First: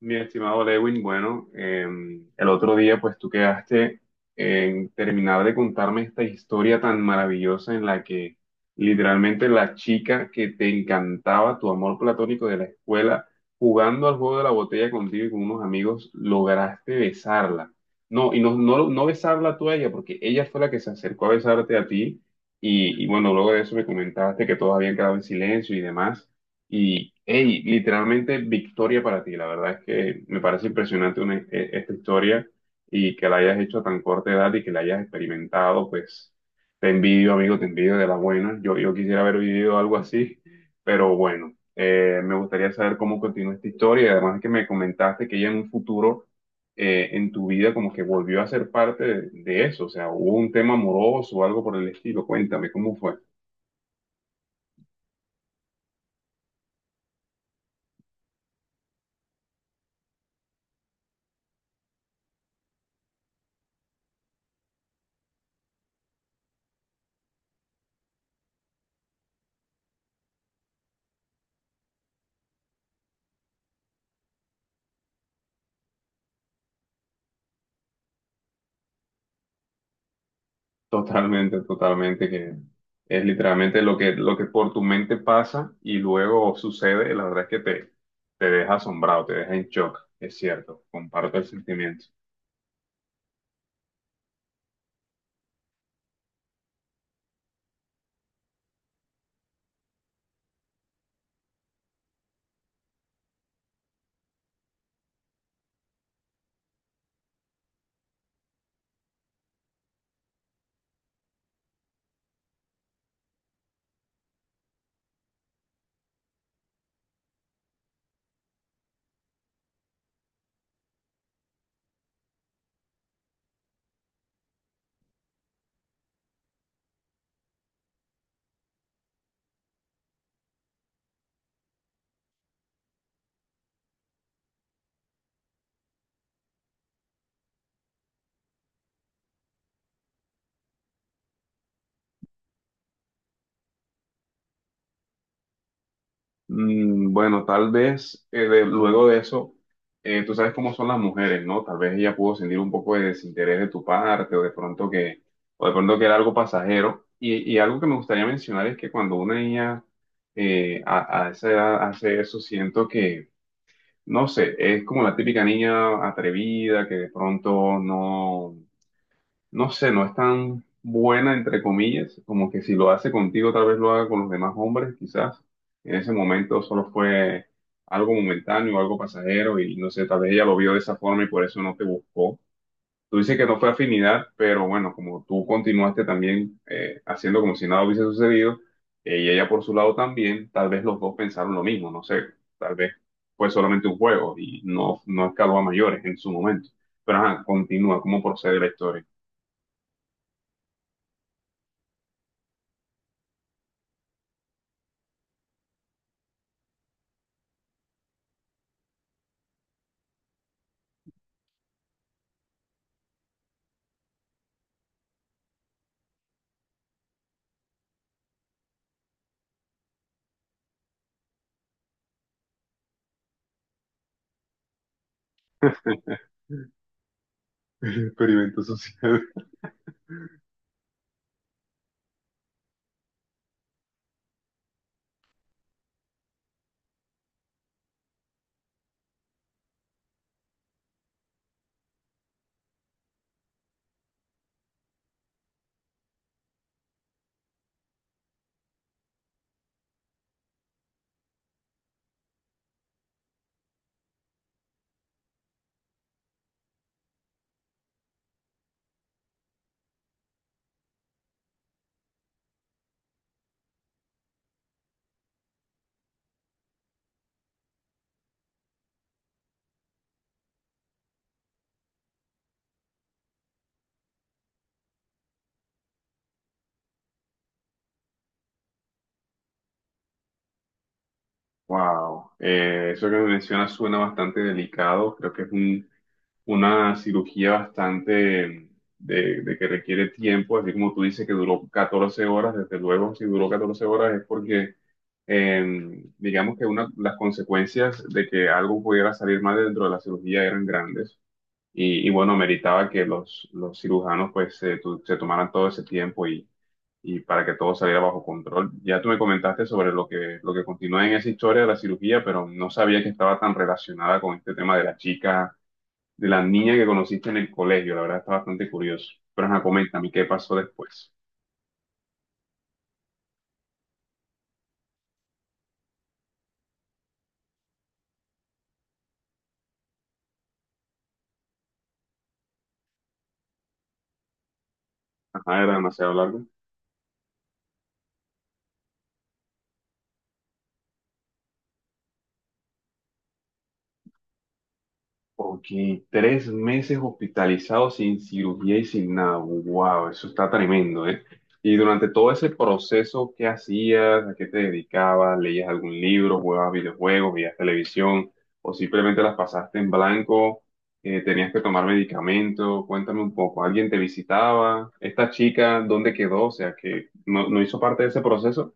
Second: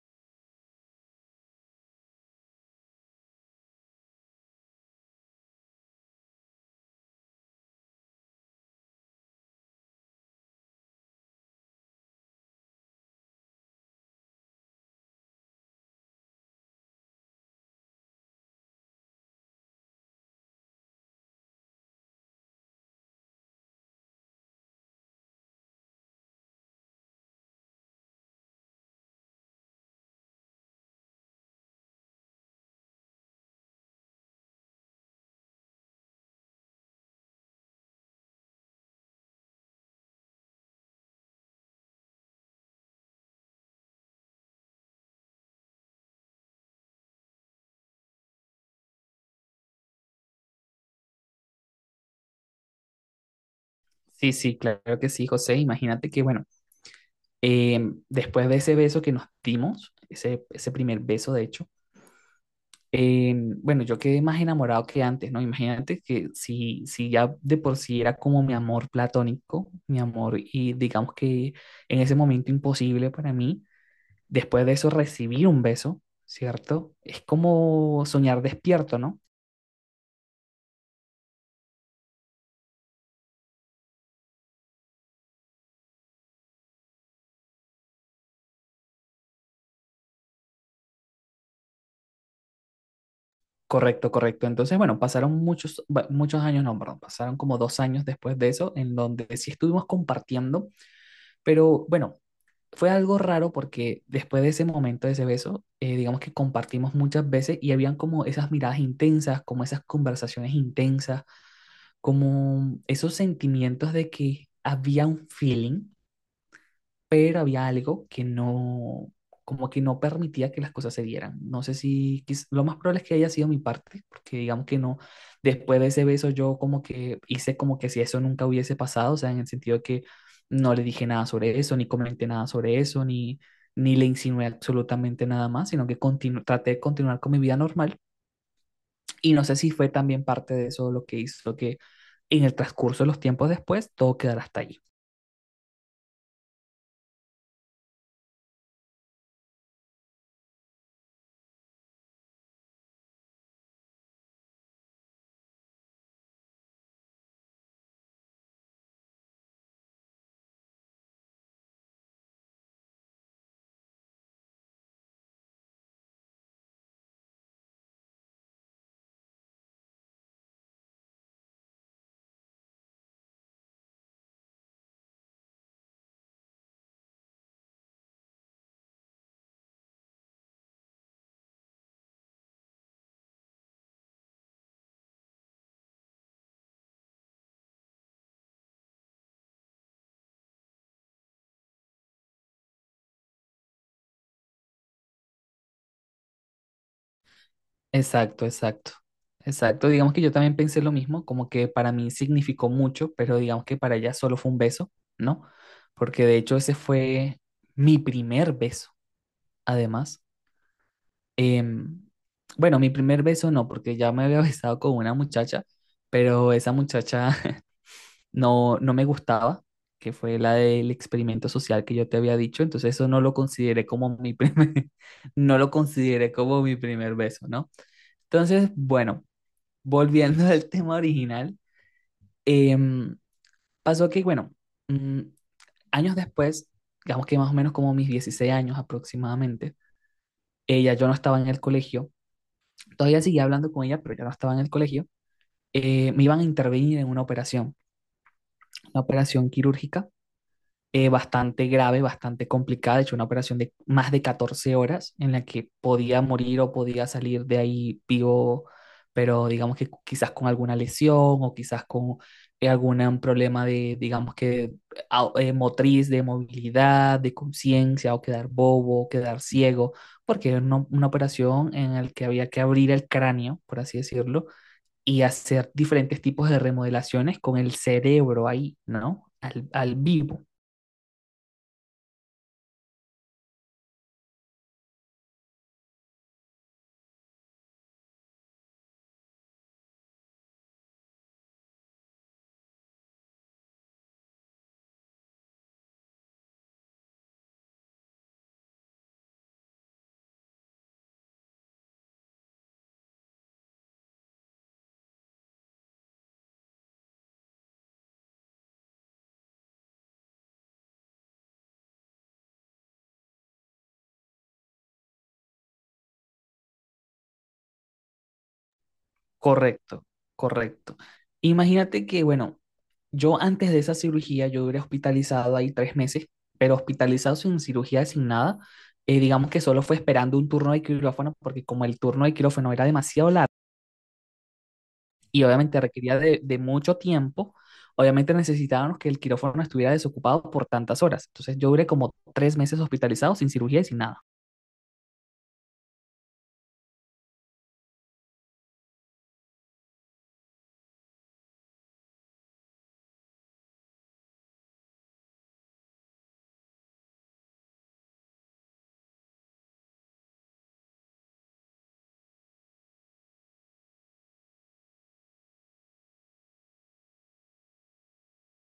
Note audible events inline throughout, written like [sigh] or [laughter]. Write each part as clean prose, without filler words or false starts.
Mi estimado Lewin, bueno, el otro día pues tú quedaste en terminar de contarme esta historia tan maravillosa en la que literalmente la chica que te encantaba, tu amor platónico de la escuela, jugando al juego de la botella contigo y con unos amigos, lograste besarla. No, y no, no, no besarla tú a ella, porque ella fue la que se acercó a besarte a ti y bueno, luego de eso me comentaste que todos habían quedado en silencio y demás. Y, hey, literalmente victoria para ti. La verdad es que me parece impresionante esta historia y que la hayas hecho a tan corta edad y que la hayas experimentado, pues te envidio, amigo, te envidio de la buena. Yo quisiera haber vivido algo así, pero bueno, me gustaría saber cómo continúa esta historia. Y además que me comentaste que ya en un futuro, en tu vida, como que volvió a ser parte de eso. O sea, hubo un tema amoroso o algo por el estilo. Cuéntame, ¿cómo fue? Sí, sí, claro que sí, José. Imagínate que, bueno, después de ese beso que nos dimos, ese primer beso, de hecho, bueno, yo quedé más enamorado que antes, ¿no? Imagínate que si ya de por sí era como mi amor platónico, mi amor, y digamos que en ese momento imposible para mí, después de eso recibir un beso, ¿cierto? Es como soñar despierto, ¿no? Totalmente, totalmente, que es literalmente lo que por tu mente pasa y luego sucede, la verdad es que te deja asombrado, te deja en shock, es cierto, comparto el sentimiento. Correcto, correcto. Entonces, bueno, muchos años, no, perdón, pasaron como dos años después de eso, en donde sí estuvimos compartiendo, pero bueno, fue algo raro porque después de ese momento, de ese beso, digamos que compartimos muchas veces y habían como esas miradas intensas, como esas conversaciones intensas, como esos sentimientos de que había un feeling, pero había algo que no, como que no permitía que las cosas se dieran. No sé si, quiz- Lo más probable es que haya sido mi parte, porque digamos que no, después de ese beso yo como que hice como que si eso nunca hubiese pasado, o sea, en el sentido de que no le dije nada sobre eso, ni comenté nada sobre eso, ni le insinué absolutamente nada más, sino que traté de continuar con mi vida normal. Y no sé si fue también parte de eso lo que hizo que en el transcurso de los tiempos después todo quedara hasta ahí. Bueno, tal vez luego de eso, tú sabes cómo son las mujeres, ¿no? Tal vez ella pudo sentir un poco de desinterés de tu parte o de pronto que, o de pronto que era algo pasajero. Y algo que me gustaría mencionar es que cuando una niña a esa edad hace eso, siento que. No sé, es como la típica niña atrevida que de pronto no, no sé, no es tan buena, entre comillas, como que si lo hace contigo, tal vez lo haga con los demás hombres, quizás. En ese momento solo fue algo momentáneo, algo pasajero y no sé, tal vez ella lo vio de esa forma y por eso no te buscó. Tú dices que no fue afinidad, pero bueno, como tú continuaste también haciendo como si nada hubiese sucedido, y ella por su lado también, tal vez los dos pensaron lo mismo, no sé, tal vez fue solamente un juego y no, no escaló a mayores en su momento. Pero ajá, continúa, ¿cómo Exacto, procede la exacto, historia? exacto. Digamos que yo también pensé lo mismo, como que para mí significó mucho, pero digamos que para ella solo fue un beso, ¿no? Porque de hecho ese fue mi primer beso, además. Em, bueno, mi primer beso no, porque ya me había [laughs] besado con una muchacha, pero esa muchacha [laughs] no, no me gustaba, que fue la del experimento social que yo te había dicho, entonces eso no lo consideré como mi primer, [laughs] no lo consideré como mi [laughs] primer beso, ¿no? El experimento Entonces, social. bueno, volviendo [laughs] al tema original, em, pasó que, bueno, mm, años después, digamos que más o menos como mis 16 años aproximadamente, ella, yo no estaba en el colegio, todavía seguía hablando con ella, pero ya no estaba en el colegio, me iban a intervenir en una operación quirúrgica, bastante grave, bastante complicada, de hecho una operación de más de 14 horas en la que podía morir o podía salir de ahí vivo, pero digamos que quizás con alguna lesión o quizás con algún problema de, digamos que motriz, de movilidad, de conciencia o quedar bobo, o quedar ciego, porque era una operación en la que había que abrir el cráneo, por así decirlo, y hacer diferentes tipos de remodelaciones con el cerebro ahí, ¿no? Al vivo. Wow, eso que me mencionas suena bastante delicado, creo que es un una cirugía bastante de que requiere tiempo, así como tú dices que duró 14 horas, desde luego si duró 14 horas es porque digamos que una, las consecuencias de que algo pudiera salir mal dentro de la cirugía eran grandes y bueno, meritaba que los cirujanos pues se tomaran todo ese tiempo y para que todo saliera bajo control. Ya tú me comentaste sobre lo que continúa en esa historia de la cirugía, pero no sabía que estaba tan relacionada con este tema de la chica de la niña que conociste en el colegio. La verdad está bastante curioso. Pero ajá, Correcto, coméntame qué pasó correcto. después. Imagínate que, bueno, yo antes de esa cirugía, yo duré hospitalizado ahí 3 meses, pero hospitalizado sin cirugía, sin nada. Digamos que solo fue esperando un turno de quirófano, porque como el turno de quirófano era demasiado largo y Ajá, era obviamente demasiado requería largo. de mucho tiempo, obviamente necesitábamos que el quirófano estuviera desocupado por tantas horas. Entonces yo duré como tres meses hospitalizado sin cirugía y sin nada. Ok, 3 meses hospitalizado sin cirugía y sin nada. Wow, eso está tremendo, ¿eh? Y durante todo ese proceso, ¿qué hacías? ¿A qué te dedicabas? ¿Leías algún libro? ¿Jugabas videojuegos? ¿Veías televisión? ¿O simplemente las pasaste en blanco? ¿Tenías que tomar medicamento? Cuéntame un poco. ¿Alguien te visitaba? ¿Esta chica dónde quedó? O sea, que no, no hizo parte de ese proceso.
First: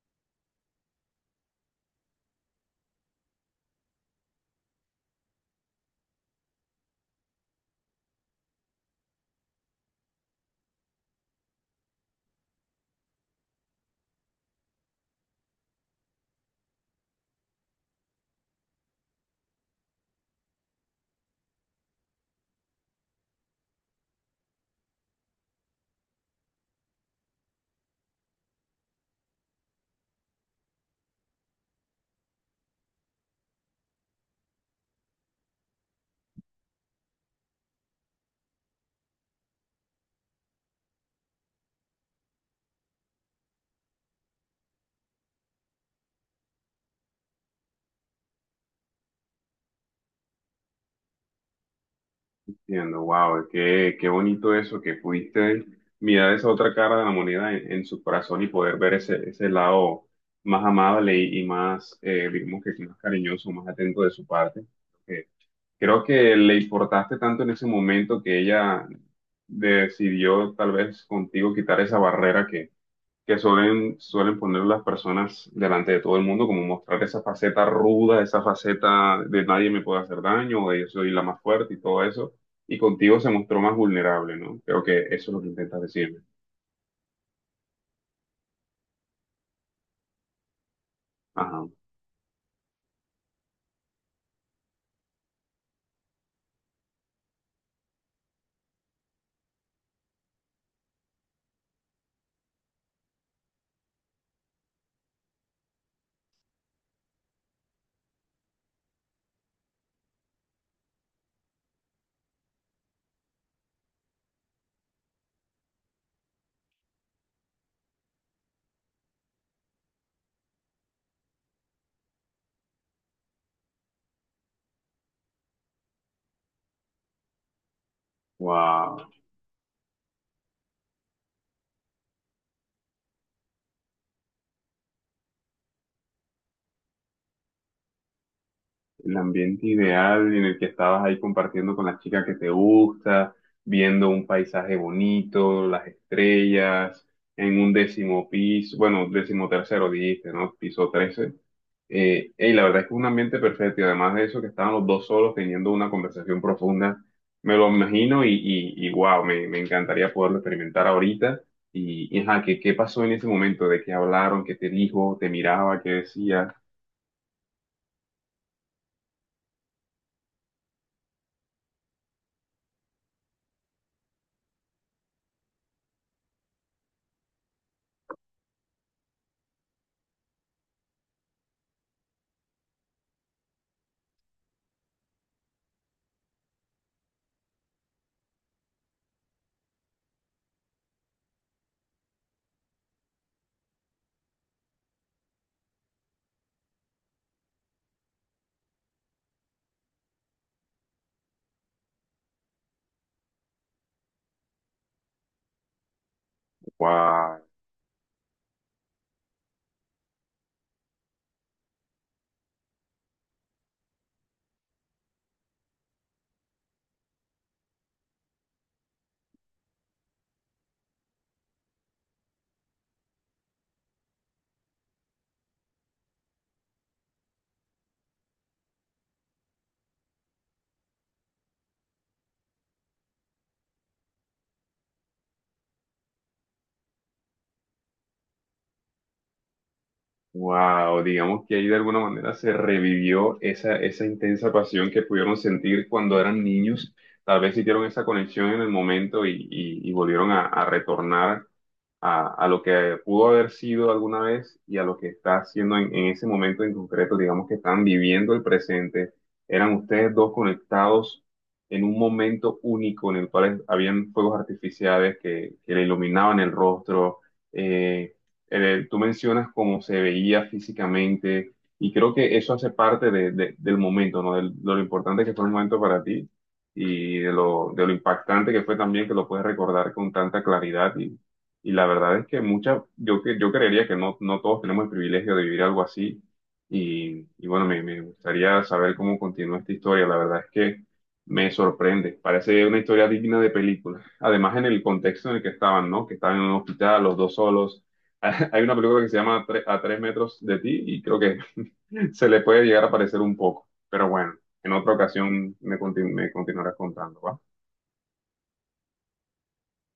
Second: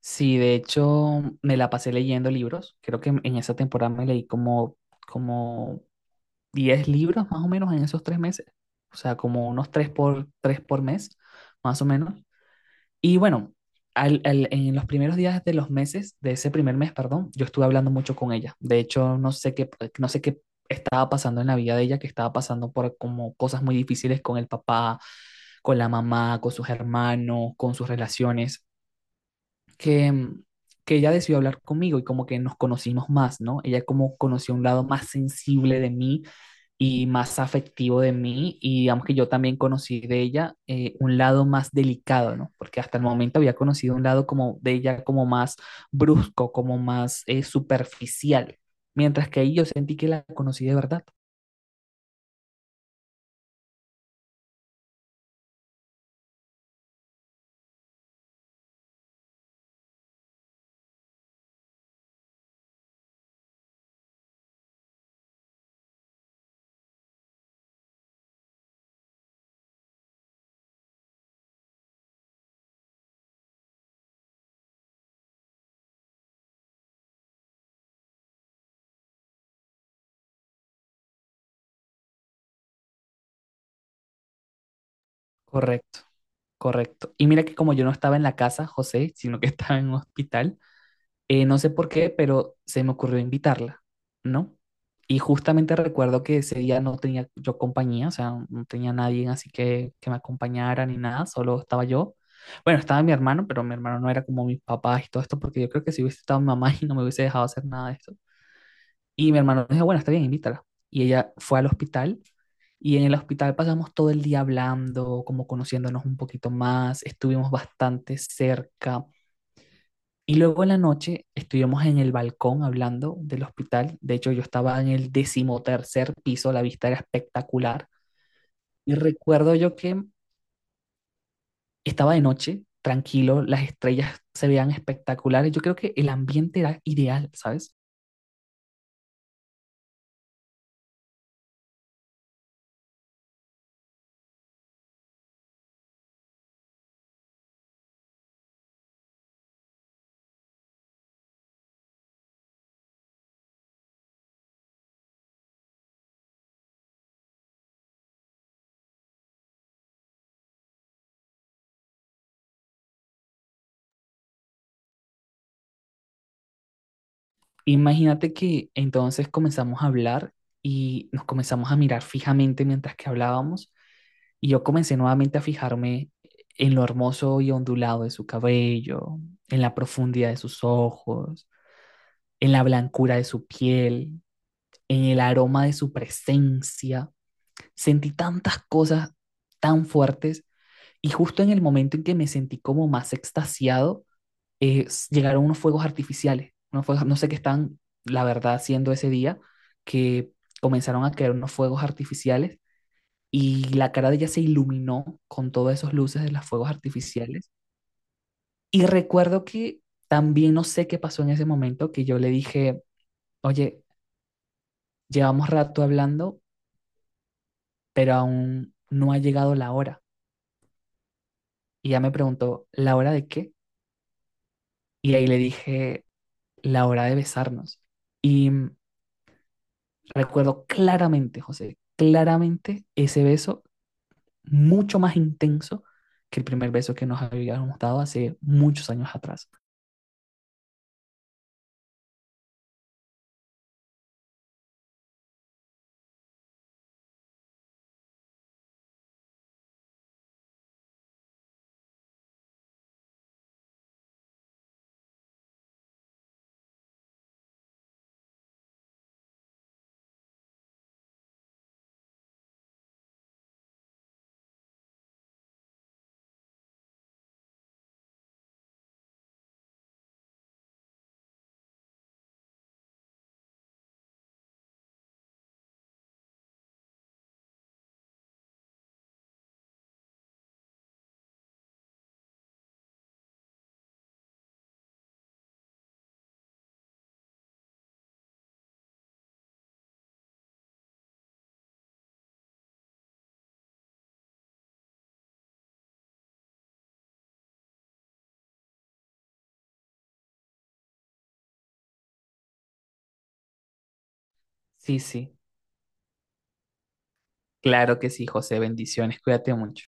Sí, de hecho, me la pasé leyendo libros. Creo que en esa temporada me leí como como 10 libros más o menos en esos 3 meses, o sea, como unos tres por mes, más o menos. Y bueno, en los primeros días de los meses, de ese primer mes, perdón, yo estuve hablando mucho con ella. De hecho, no sé qué estaba pasando en la vida de ella, que estaba pasando por como cosas muy difíciles con el papá, con la mamá, con sus hermanos, con sus relaciones que, mm, que ella decidió hablar conmigo y como que nos conocimos más, ¿no? Ella como conoció un lado más sensible de mí y más afectivo de mí y digamos que yo también conocí de ella, un lado más delicado, ¿no? Porque hasta el momento había conocido un lado como de ella como más brusco, como más, superficial, mientras que ahí yo sentí que la conocí de verdad. Entiendo, wow, qué bonito eso, que pudiste mirar esa otra cara de la moneda en su corazón y poder ver ese lado más amable y más, digamos que más cariñoso, más atento de su parte. Eh, Creo que le importaste tanto en ese momento que ella decidió tal vez contigo quitar esa barrera que suelen poner las personas delante de todo el mundo, como mostrar esa faceta ruda, esa faceta de nadie me puede hacer daño, o de yo soy la más fuerte y todo eso. Y contigo se mostró más vulnerable, ¿no? Creo que eso es lo que intentas Correcto, decirme. correcto. Y mira que como yo no estaba en la casa, José, sino que [laughs] estaba en un hospital, no Ajá. sé por qué, pero se me ocurrió invitarla, ¿no? Y justamente recuerdo que ese día no tenía yo compañía, o sea, no tenía nadie así que me acompañara ni nada, solo estaba yo. Bueno, estaba mi hermano, pero mi hermano no era como mis papás y todo esto, porque yo creo que si hubiese estado mi mamá [laughs] y no me hubiese dejado hacer nada de esto. Y mi hermano dijo, bueno, está bien, invítala. Y ella fue al hospital y en el hospital pasamos todo el día hablando, como conociéndonos un poquito más, estuvimos bastante cerca y luego en la noche estuvimos en el balcón hablando del hospital. De hecho, yo estaba en el 13.º piso, la vista era espectacular. Y Wow. recuerdo yo que estaba de noche, tranquilo, las estrellas se veían espectaculares. Yo creo que el ambiente era ideal, ¿sabes? El ambiente ideal en el que estabas ahí compartiendo con la chica que te gusta, viendo un paisaje bonito, las estrellas, en un décimo piso, bueno, décimo tercero dijiste, ¿no? Piso 13. Y la verdad es que es un ambiente perfecto y además de eso que estaban los dos solos teniendo una conversación profunda, me lo imagino y wow, me encantaría poderlo experimentar ahorita. Y ajá, ¿qué pasó en ese momento? ¿De qué hablaron? ¿Qué te dijo? ¿Te miraba? ¿Qué decía? Imagínate que entonces comenzamos a hablar y nos comenzamos a mirar fijamente mientras que hablábamos. Y yo comencé nuevamente a fijarme en lo hermoso y ondulado de su cabello, en la profundidad de sus ojos, en la blancura de su piel, en el aroma de su presencia. Sentí tantas cosas tan fuertes y justo en el momento en que me sentí como más extasiado, llegaron unos fuegos artificiales, unos fuegos, no sé qué están, la verdad, haciendo ese día, que comenzaron a caer unos fuegos artificiales y la cara de ella se iluminó con todas esas luces de los fuegos ¡Wow! artificiales. Y recuerdo que también no sé qué pasó en ese momento, que yo le dije, oye, llevamos rato hablando, pero aún no ha llegado la hora. Y ya me preguntó, ¿la hora de qué? Y ahí le dije, la hora de besarnos. Y mm, recuerdo claramente, José, claramente ese beso mucho más intenso que el primer beso que nos habíamos dado hace muchos años atrás. Wow, digamos que ahí de alguna manera se revivió esa, intensa pasión que pudieron sentir cuando eran niños. Tal vez hicieron esa conexión en el momento y volvieron a retornar a lo que pudo haber sido alguna vez y a lo que está haciendo en ese momento en concreto, digamos que están viviendo el presente, eran ustedes dos conectados en un momento único en el cual habían fuegos artificiales que le iluminaban el rostro, eh, tú mencionas cómo se veía físicamente y creo que eso hace parte del momento, ¿no? Del, de lo importante que fue el momento para ti y de lo impactante que fue también, que lo puedes recordar con tanta claridad y la verdad es que yo creería que no todos tenemos el privilegio de vivir algo así. Y bueno, me gustaría saber cómo continúa esta historia. La verdad es que me sorprende. Parece una historia digna de película. Además, en el contexto en el que estaban, ¿no? Que estaban en un hospital, los dos solos. [laughs] Hay una película que se llama A tres metros de ti y creo que [laughs] se le puede llegar a parecer un poco. Pero bueno, en otra Sí, sí, ocasión me continuarás contando, ¿va? claro que sí, José, bendiciones, cuídate mucho.